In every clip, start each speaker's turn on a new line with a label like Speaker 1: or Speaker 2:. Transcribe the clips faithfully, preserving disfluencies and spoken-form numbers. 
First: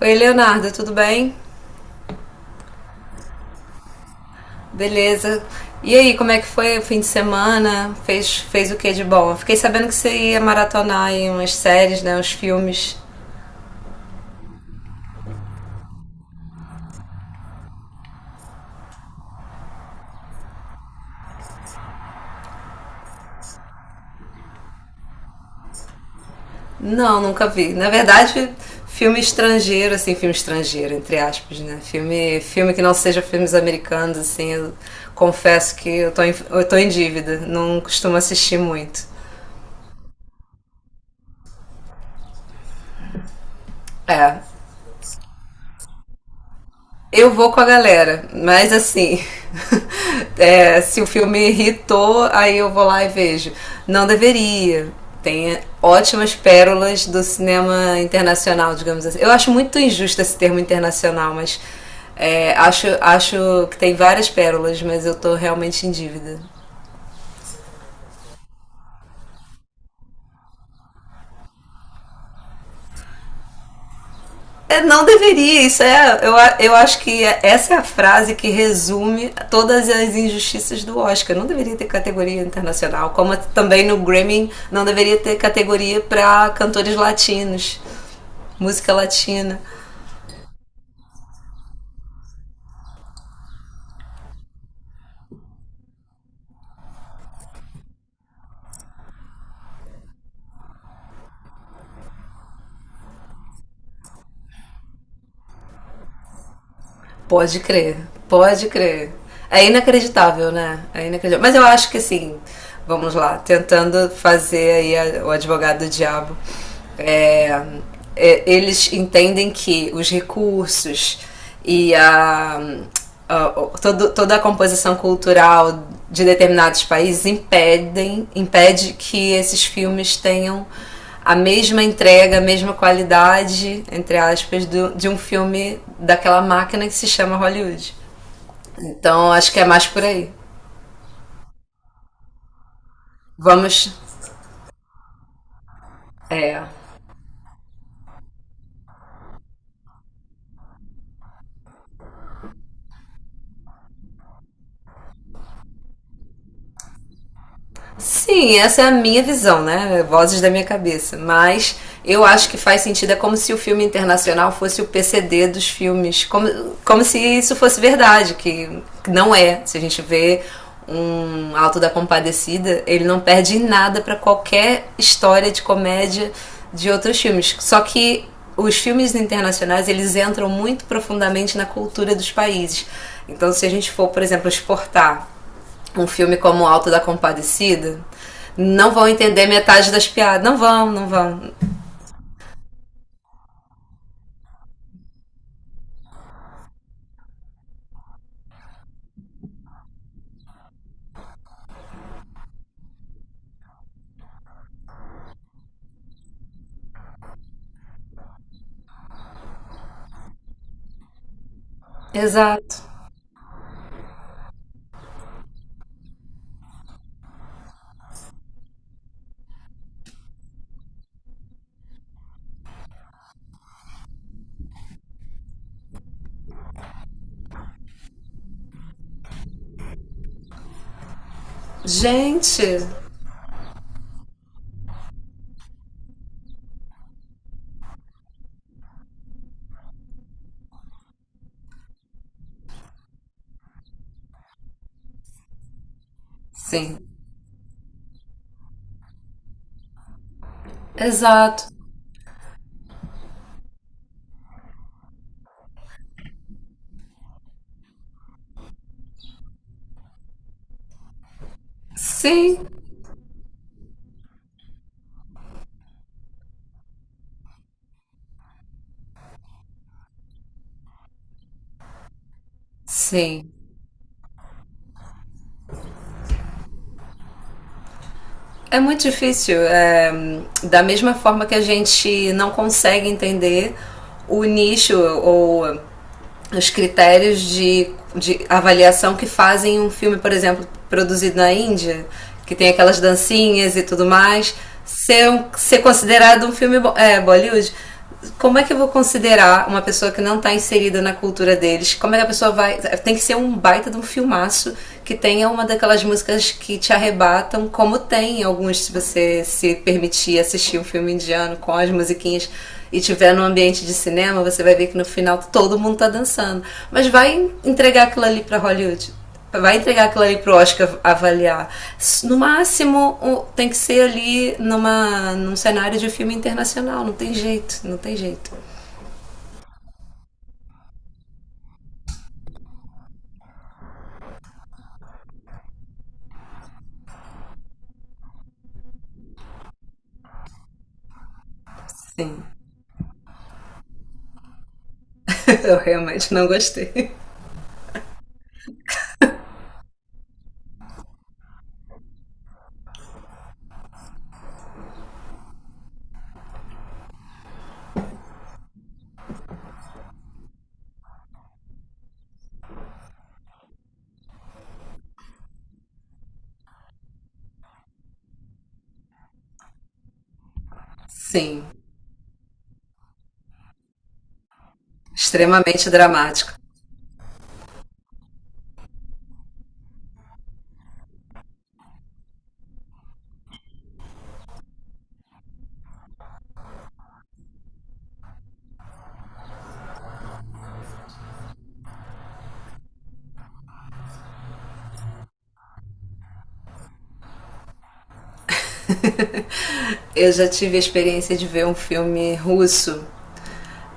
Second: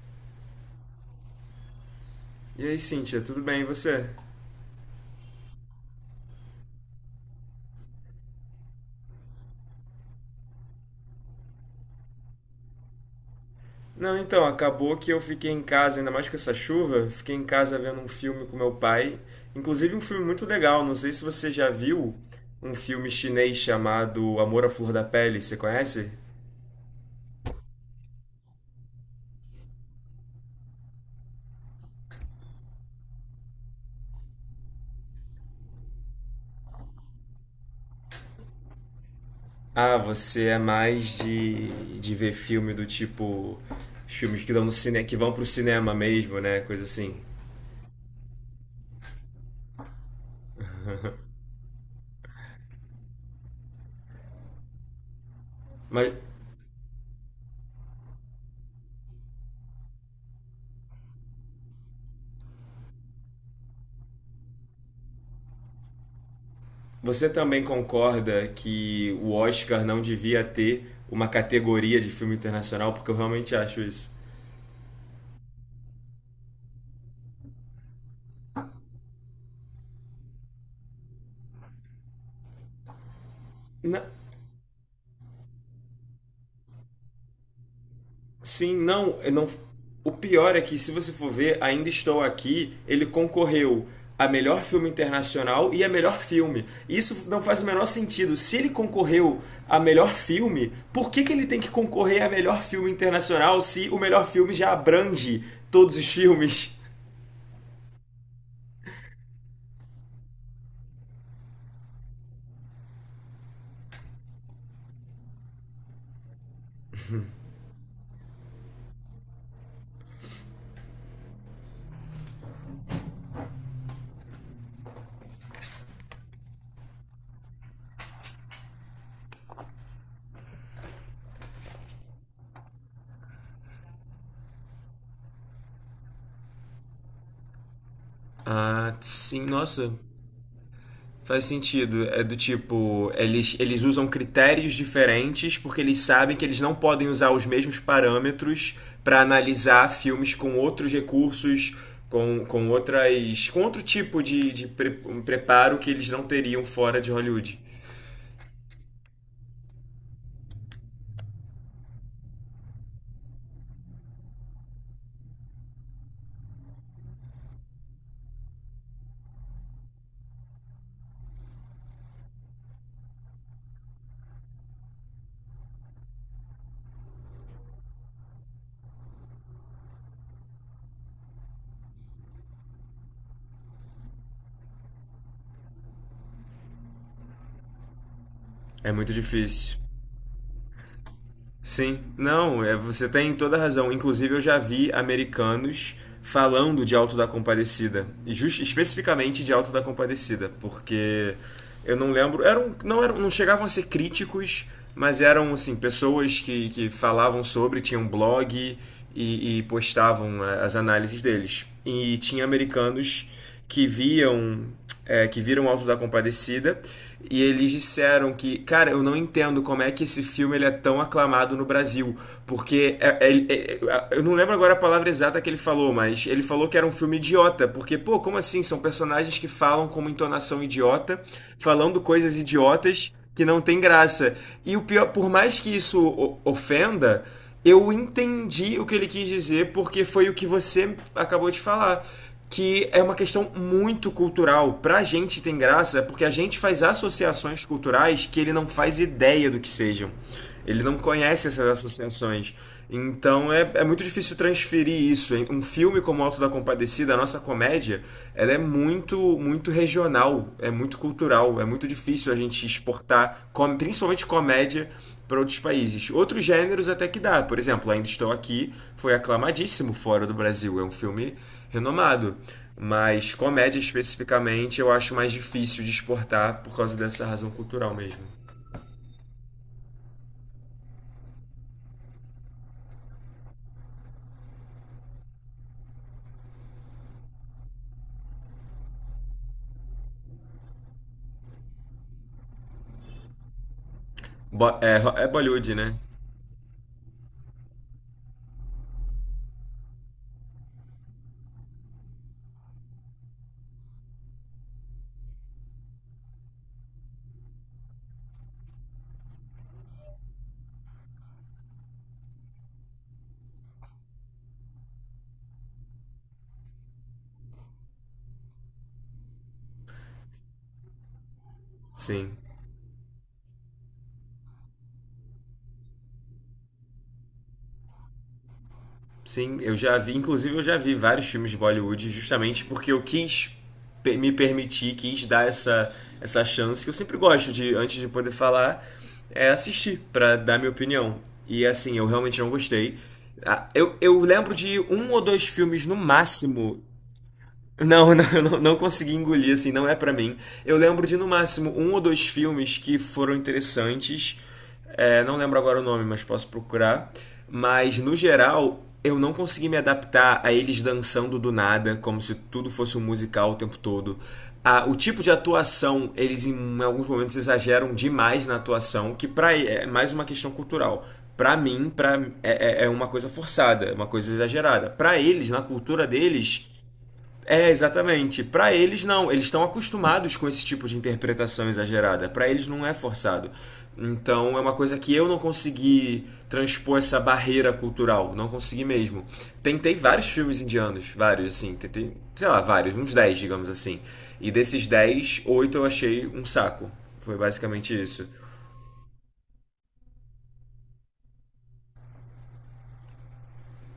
Speaker 1: Oi, Leonardo, tudo bem?
Speaker 2: E aí, Cíntia, tudo bem? E você?
Speaker 1: Beleza. E aí, como é que foi o fim de semana? Fez, fez o que de bom? Eu fiquei sabendo que você ia maratonar aí umas séries, né? Uns filmes.
Speaker 2: Não, então, acabou que eu fiquei em casa, ainda mais com essa chuva, fiquei em casa vendo um filme com meu pai, inclusive um filme muito legal, não sei se você já viu um filme chinês chamado Amor à Flor da Pele, você conhece?
Speaker 1: Não, nunca vi. Na verdade, filme estrangeiro, assim, filme estrangeiro, entre aspas, né? Filme, filme que não seja filmes americanos, assim, eu confesso que eu tô em, eu tô em dívida, não costumo assistir muito.
Speaker 2: Ah, você é mais de, de ver filme do tipo os
Speaker 1: É,
Speaker 2: filmes que dão no cine, que vão pro cinema mesmo, né? Coisa assim.
Speaker 1: eu vou com a galera, mas assim, é, se o filme irritou, aí eu vou lá e vejo. Não deveria. Tem
Speaker 2: Mas
Speaker 1: ótimas pérolas do cinema internacional, digamos assim. Eu acho muito injusto esse termo internacional, mas é, acho, acho que tem várias pérolas, mas eu tô realmente em dívida.
Speaker 2: você também concorda que o Oscar não devia ter uma categoria de filme internacional, porque eu realmente acho isso.
Speaker 1: É, não deveria, isso é. Eu, eu acho que é, essa é a frase que resume todas as injustiças do Oscar. Não deveria ter categoria internacional, como também no
Speaker 2: Na-
Speaker 1: Grammy não deveria ter categoria para cantores latinos,
Speaker 2: Sim,
Speaker 1: música
Speaker 2: não, eu não.
Speaker 1: latina.
Speaker 2: O pior é que, se você for ver, Ainda Estou Aqui, ele concorreu a melhor filme internacional e a melhor filme. Isso não faz o menor sentido. Se ele concorreu a melhor filme, por que que ele tem que concorrer a melhor filme internacional se o melhor filme já abrange todos os filmes?
Speaker 1: Pode crer, pode crer. É inacreditável, né? É inacreditável. Mas eu acho que assim, vamos lá, tentando fazer aí a- o advogado do diabo. É, é, eles entendem que os recursos e a, a- o- todo- toda a composição cultural de determinados países impedem, impede que esses filmes tenham a mesma entrega, a mesma qualidade, entre aspas, do, de um filme daquela máquina que se chama Hollywood.
Speaker 2: Ah,
Speaker 1: Então
Speaker 2: sim,
Speaker 1: acho que é mais
Speaker 2: nossa,
Speaker 1: por aí.
Speaker 2: faz sentido. É do tipo, eles, eles
Speaker 1: Vamos.
Speaker 2: usam critérios diferentes porque eles sabem que eles
Speaker 1: É.
Speaker 2: não podem usar os mesmos parâmetros para analisar filmes com outros recursos, com, com outras. Com outro tipo de, de pre- um preparo que eles não teriam fora de Hollywood.
Speaker 1: Sim, essa é a minha visão, né? Vozes da minha cabeça. Mas eu acho que faz sentido, é como se o filme internacional fosse o P C D dos filmes. Como, como se isso fosse verdade, que não é. Se a gente vê um Alto da Compadecida, ele não perde nada para qualquer história de comédia de outros filmes. Só que os filmes internacionais, eles entram muito profundamente na cultura dos países. Então, se a gente for, por exemplo, exportar um filme como Alto da Compadecida,
Speaker 2: É
Speaker 1: não vão
Speaker 2: muito
Speaker 1: entender
Speaker 2: difícil.
Speaker 1: metade das piadas. Não vão, não vão.
Speaker 2: Sim, não, é, você tem toda a razão. Inclusive, eu já vi americanos falando de Alto da Compadecida, e just, especificamente de Alto da Compadecida, porque eu não lembro, eram, não eram, não chegavam a ser críticos, mas eram assim pessoas que, que falavam sobre, tinham blog e, e postavam a- as análises deles. E tinha
Speaker 1: Exato.
Speaker 2: americanos que viam é, que viram o Auto da Compadecida e eles disseram que, cara, eu não entendo como é que esse filme ele é tão aclamado no Brasil, porque é- é- é- é, eu não lembro agora a palavra exata que ele falou, mas ele falou que era um filme idiota, porque, pô, como assim? São personagens que falam com uma entonação idiota, falando coisas
Speaker 1: Gente.
Speaker 2: idiotas que não tem graça. E o pior, por mais que isso o- ofenda, eu entendi o que ele quis dizer, porque foi o que você acabou de falar. Que é uma questão muito cultural. Pra gente tem graça, é porque a gente faz
Speaker 1: Sim.
Speaker 2: associações culturais que ele não faz ideia do que sejam. Ele não conhece
Speaker 1: Exato.
Speaker 2: essas associações. Então é, é muito difícil transferir isso. Um filme como o Alto da Compadecida, a nossa comédia, ela é muito, muito regional, é muito cultural, é muito difícil a
Speaker 1: Sim.
Speaker 2: gente exportar, com- principalmente comédia, para outros países. Outros gêneros até que dá. Por exemplo, Ainda Estou Aqui foi aclamadíssimo fora do Brasil. É um filme renomado. Mas
Speaker 1: Sim.
Speaker 2: comédia especificamente eu acho mais difícil de exportar por causa dessa razão cultural mesmo.
Speaker 1: É muito difícil. É, da mesma forma que a gente não consegue entender o nicho ou os critérios de, de avaliação que fazem um filme, por exemplo, produzido na Índia, que tem aquelas dancinhas e tudo mais,
Speaker 2: Bo- é, é
Speaker 1: ser, um-
Speaker 2: Bollywood,
Speaker 1: ser
Speaker 2: né?
Speaker 1: considerado um filme é, Bollywood. Como é que eu vou considerar uma pessoa que não está inserida na cultura deles? Como é que a pessoa vai. Tem que ser um baita de um filmaço que tenha uma daquelas músicas que te arrebatam, como tem alguns, se você se permitir assistir um filme indiano com as musiquinhas e tiver num ambiente de cinema, você vai ver que no final todo mundo tá dançando. Mas vai entregar aquilo ali para Hollywood? Vai entregar aquilo ali pro Oscar avaliar. No
Speaker 2: Sim.
Speaker 1: máximo, tem que ser ali numa, num cenário de filme internacional. Não tem jeito, não tem jeito.
Speaker 2: Sim, eu já vi, inclusive eu já vi vários filmes de Bollywood justamente porque eu quis pe- me permitir, quis dar essa, essa chance que eu sempre gosto de, antes de poder falar, é assistir pra dar minha opinião. E assim, eu realmente
Speaker 1: Sim.
Speaker 2: não gostei. Ah, Eu, eu lembro de um ou dois
Speaker 1: Eu
Speaker 2: filmes no
Speaker 1: realmente não
Speaker 2: máximo
Speaker 1: gostei.
Speaker 2: não, não, eu não, não consegui engolir, assim, não é pra mim. Eu lembro de no máximo um ou dois filmes que foram interessantes. É, não lembro agora o nome, mas posso procurar. Mas no geral, eu não consegui me adaptar a eles dançando do nada, como se tudo fosse um musical o tempo todo. A- o tipo de atuação, eles em alguns momentos exageram demais na atuação, que pra, é mais uma questão cultural. Pra
Speaker 1: Sim.
Speaker 2: mim, pra, é, é é uma coisa forçada, é uma coisa exagerada. Pra eles, na
Speaker 1: Extremamente
Speaker 2: cultura
Speaker 1: dramático.
Speaker 2: deles, é, exatamente. Pra eles não, eles estão acostumados com esse tipo de interpretação exagerada. Pra eles não é forçado. Então é uma coisa que eu não consegui transpor essa barreira cultural, não consegui mesmo. Tentei vários filmes indianos, vários assim, tentei, sei lá, vários, uns dez, digamos assim. E desses dez, oito eu achei um saco. Foi basicamente isso.
Speaker 1: Eu já tive a experiência de ver um filme russo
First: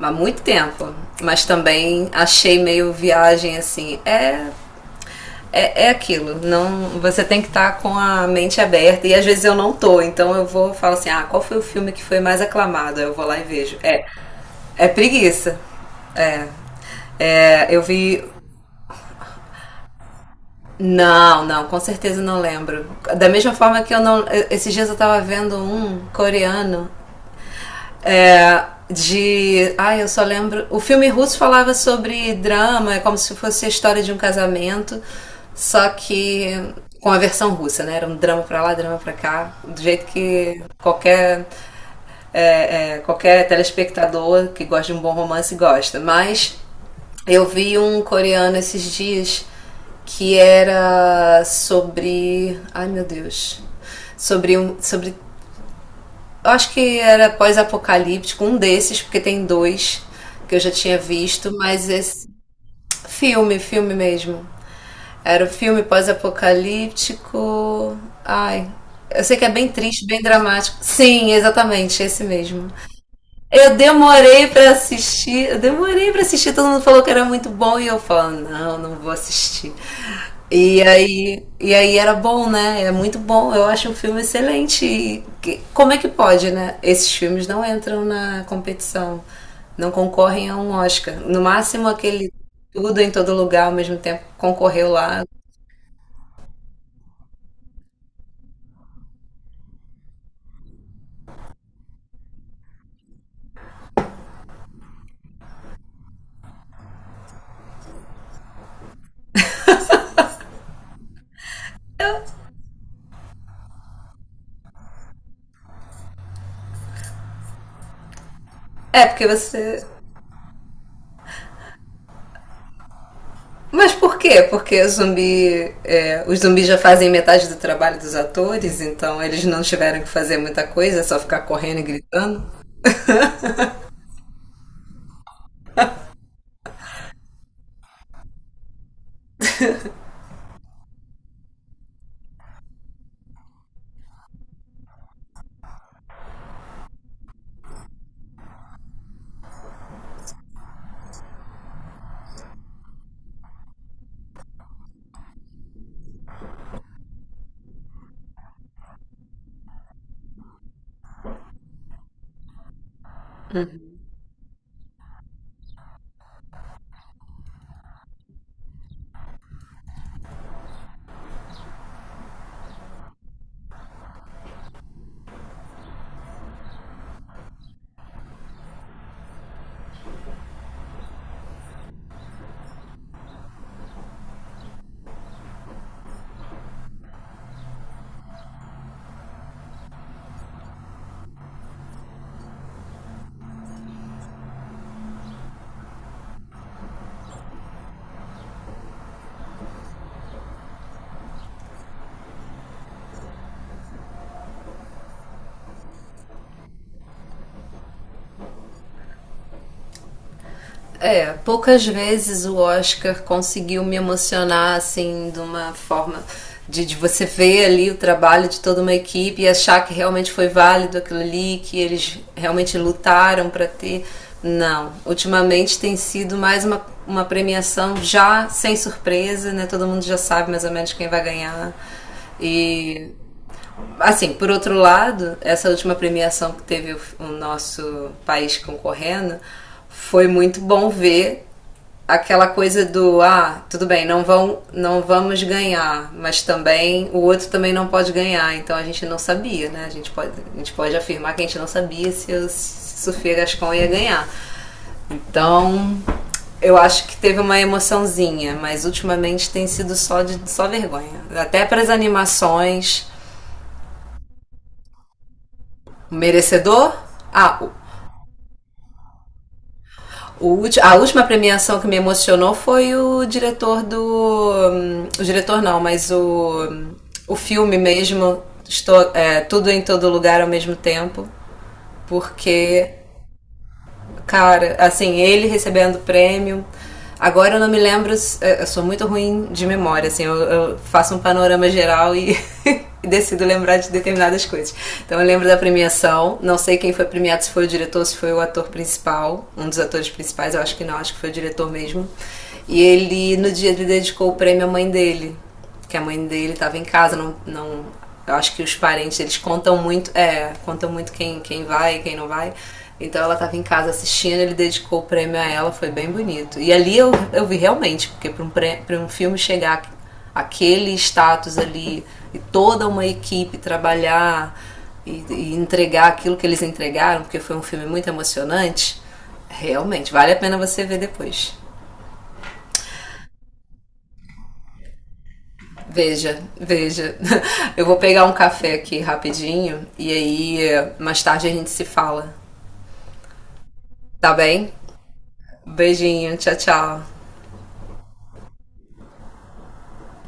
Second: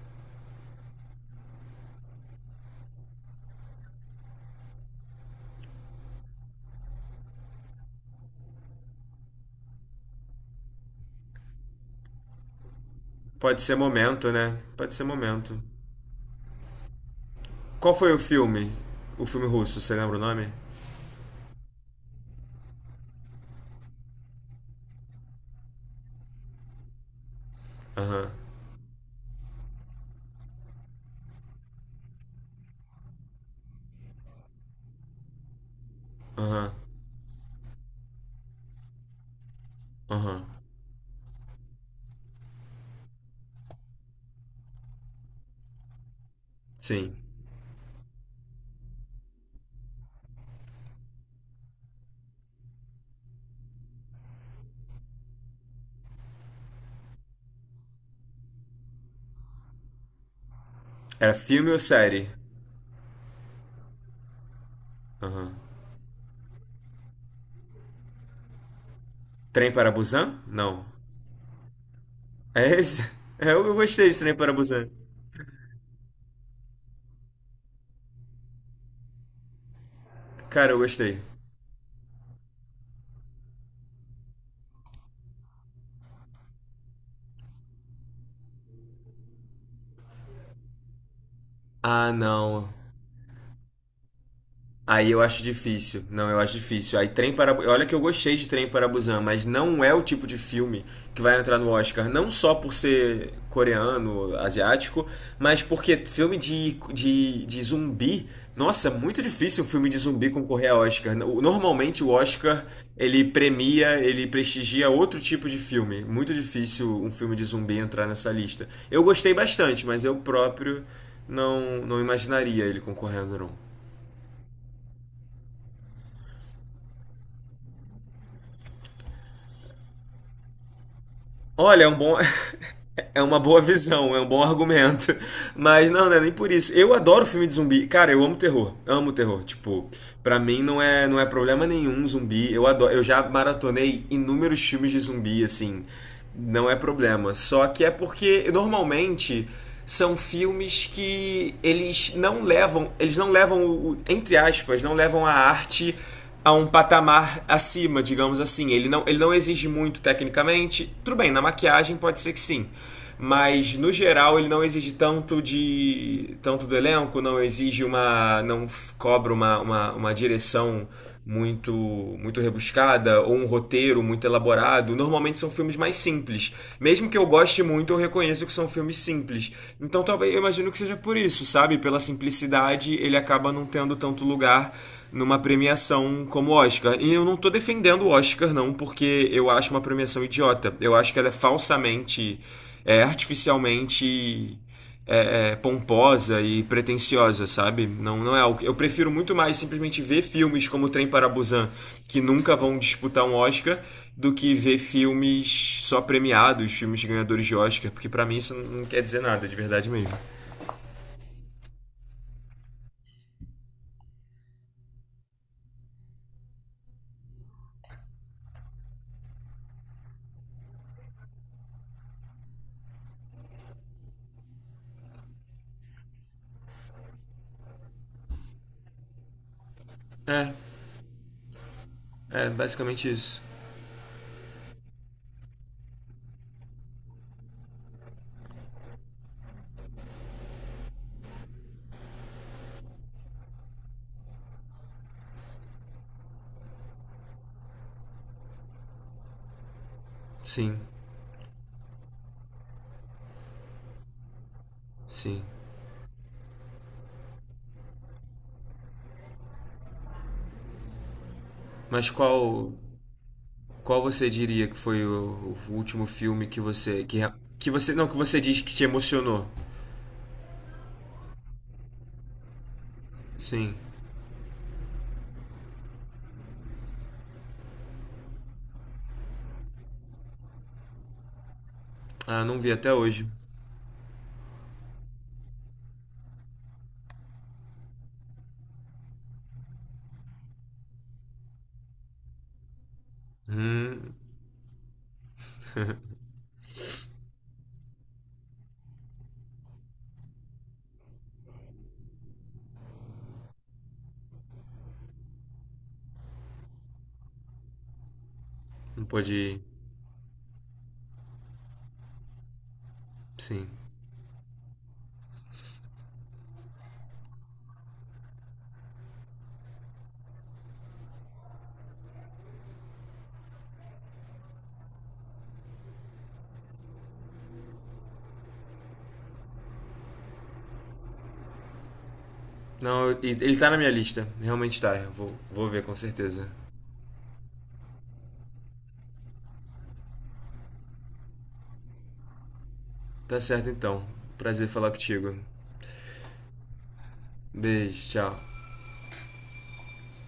Speaker 1: há muito tempo, mas também achei meio viagem assim. É É, é aquilo, não, você tem que estar tá com a mente aberta e às vezes eu não tô, então eu vou falo assim, ah, qual foi o filme que foi mais aclamado? Aí eu vou lá e
Speaker 2: Pode ser
Speaker 1: vejo. É,
Speaker 2: momento, né?
Speaker 1: é
Speaker 2: Pode ser
Speaker 1: preguiça.
Speaker 2: momento.
Speaker 1: É, eu
Speaker 2: Qual foi o
Speaker 1: vi,
Speaker 2: filme? O filme russo, você lembra o nome?
Speaker 1: não, não, com certeza não lembro. Da mesma forma que eu não, esses dias eu tava vendo um coreano.
Speaker 2: Aham.
Speaker 1: É, de. Ah, eu só lembro. O filme russo falava sobre drama, é como se fosse a história de um casamento, só que
Speaker 2: Aham.
Speaker 1: com a versão russa, né? Era um drama pra lá, drama pra cá, do jeito
Speaker 2: Aham.
Speaker 1: que qualquer. é, é, qualquer telespectador que gosta de um bom romance gosta. Mas
Speaker 2: Sim.
Speaker 1: eu vi um coreano esses dias que era sobre. Ai meu Deus. Sobre, um, sobre eu acho que era pós-apocalíptico, um desses, porque tem dois que eu já tinha
Speaker 2: É
Speaker 1: visto,
Speaker 2: filme ou
Speaker 1: mas esse
Speaker 2: série?
Speaker 1: filme, filme mesmo. Era o
Speaker 2: Aham.
Speaker 1: filme pós-apocalíptico. Ai, eu sei que é bem
Speaker 2: Trem para
Speaker 1: triste, bem
Speaker 2: Busan?
Speaker 1: dramático.
Speaker 2: Não.
Speaker 1: Sim, exatamente, esse mesmo.
Speaker 2: É esse? É, eu eu
Speaker 1: Eu
Speaker 2: gostei de Trem
Speaker 1: demorei
Speaker 2: para
Speaker 1: pra
Speaker 2: Busan.
Speaker 1: assistir, eu demorei pra assistir, todo mundo falou que era muito bom e eu falo, não, não vou assistir.
Speaker 2: Cara, eu
Speaker 1: E
Speaker 2: gostei.
Speaker 1: aí, e aí era bom, né? É muito bom, eu acho o filme excelente. E que- como é que pode, né? Esses filmes não entram na competição, não concorrem a um Oscar. No máximo
Speaker 2: Ah,
Speaker 1: aquele
Speaker 2: não.
Speaker 1: Tudo em Todo Lugar ao Mesmo Tempo concorreu
Speaker 2: Aí eu
Speaker 1: lá.
Speaker 2: acho difícil. Não, eu acho difícil. Aí Trem para olha que eu gostei de Trem para Busan, mas não é o tipo de filme que vai entrar no Oscar, não só por ser coreano, asiático, mas porque filme de, de, de zumbi. Nossa, muito difícil um filme de zumbi concorrer a Oscar. Normalmente o Oscar ele premia, ele prestigia outro tipo de filme. Muito difícil um filme de zumbi entrar nessa lista. Eu
Speaker 1: É, porque
Speaker 2: gostei
Speaker 1: você.
Speaker 2: bastante, mas eu próprio não, não imaginaria ele concorrendo, não.
Speaker 1: Mas por quê? Porque zumbi, é, os zumbis já fazem metade do trabalho dos atores, então eles não tiveram que fazer muita coisa, é só ficar correndo e
Speaker 2: Olha, é um bom.
Speaker 1: gritando.
Speaker 2: É uma boa visão, é um bom argumento. Mas não, não é nem por isso. Eu adoro filme de zumbi. Cara, eu amo terror. Amo terror. Tipo, pra mim não é, não é problema nenhum zumbi. Eu adoro. Eu já maratonei inúmeros filmes de zumbi, assim. Não é problema. Só que é porque normalmente são filmes que eles não levam, eles não levam, o- o- entre aspas, não levam a arte a um patamar acima, digamos assim. Ele não, ele não exige muito tecnicamente. Tudo bem, na maquiagem pode ser que sim. Mas no geral ele não exige tanto de tanto do elenco, não exige uma não f- cobra uma, uma, uma direção muito muito rebuscada ou um roteiro muito elaborado. Normalmente são filmes mais simples. Mesmo que eu goste muito, eu reconheço que são filmes simples. Então talvez eu imagino que seja por isso, sabe? Pela simplicidade, ele acaba não tendo tanto lugar numa premiação como o Oscar. E eu não tô defendendo o Oscar, não, porque eu acho uma premiação idiota. Eu acho que ela é falsamente, é, artificialmente é, é, pomposa e pretensiosa, sabe? Não, não é algo. que- Eu prefiro muito mais simplesmente ver filmes como Trem para Busan, que nunca vão disputar um Oscar, do que ver filmes só premiados, filmes ganhadores de Oscar, porque pra mim isso não quer dizer nada, de verdade mesmo.
Speaker 1: É, poucas vezes o Oscar conseguiu me emocionar assim de uma forma de, de você ver ali o trabalho de toda uma equipe e achar que realmente foi válido aquilo ali, que eles realmente lutaram para ter. Não, ultimamente tem sido mais uma, uma premiação já sem surpresa, né? Todo mundo já sabe
Speaker 2: É,
Speaker 1: mais ou menos quem vai ganhar.
Speaker 2: é basicamente
Speaker 1: E
Speaker 2: isso.
Speaker 1: assim, por outro lado, essa última premiação que teve o, o nosso país concorrendo foi muito bom ver aquela coisa do ah, tudo bem, não vão não vamos ganhar, mas também o outro também não pode ganhar, então a gente não sabia, né? A gente pode, a gente
Speaker 2: Sim,
Speaker 1: pode afirmar que a gente não sabia se o Sofia Gascon ia ganhar.
Speaker 2: sim.
Speaker 1: Então, eu acho que teve uma emoçãozinha, mas ultimamente tem sido só de só vergonha. Até para as
Speaker 2: Mas qual
Speaker 1: animações,
Speaker 2: qual você diria que foi o, o último filme que
Speaker 1: merecedor?
Speaker 2: você que,
Speaker 1: Ah,
Speaker 2: que
Speaker 1: o,
Speaker 2: você não que você diz que te emocionou?
Speaker 1: a última premiação que me emocionou foi o
Speaker 2: Sim.
Speaker 1: diretor do. Hum, o diretor não, mas o, o filme mesmo, estou, é, Tudo em Todo Lugar ao Mesmo Tempo,
Speaker 2: Ah, não vi
Speaker 1: porque
Speaker 2: até hoje.
Speaker 1: cara, assim, ele recebendo prêmio. Agora eu não me lembro, eu sou muito ruim de memória, assim, eu, eu faço um panorama geral e, e decido lembrar de
Speaker 2: Hum,
Speaker 1: determinadas coisas. Então eu lembro da premiação, não sei quem foi premiado, se foi o diretor, se foi o ator principal, um dos atores principais, eu acho que não, acho que foi o diretor mesmo. E ele, no dia, ele dedicou o prêmio à mãe dele, que a mãe dele estava em casa, não, não, eu acho que os
Speaker 2: não
Speaker 1: parentes
Speaker 2: pode
Speaker 1: eles
Speaker 2: ir.
Speaker 1: contam muito, é, contam muito quem quem vai e quem não vai. Então ela estava em
Speaker 2: Sim.
Speaker 1: casa assistindo, ele dedicou o prêmio a ela, foi bem bonito. E ali eu, eu vi realmente, porque para um, pré- pra um filme chegar aquele status ali e toda uma equipe trabalhar e, e entregar aquilo que eles entregaram, porque foi um filme muito emocionante, realmente vale a pena você ver depois.
Speaker 2: Não, e- ele tá na minha lista. Realmente tá. Eu vou, vou ver com
Speaker 1: Veja,
Speaker 2: certeza.
Speaker 1: veja. Eu vou pegar um café aqui rapidinho e aí eh, mais tarde a gente se fala.
Speaker 2: Tá certo então.
Speaker 1: Tá
Speaker 2: Prazer
Speaker 1: bem?
Speaker 2: falar contigo.
Speaker 1: Beijinho, tchau, tchau.
Speaker 2: Beijo, tchau.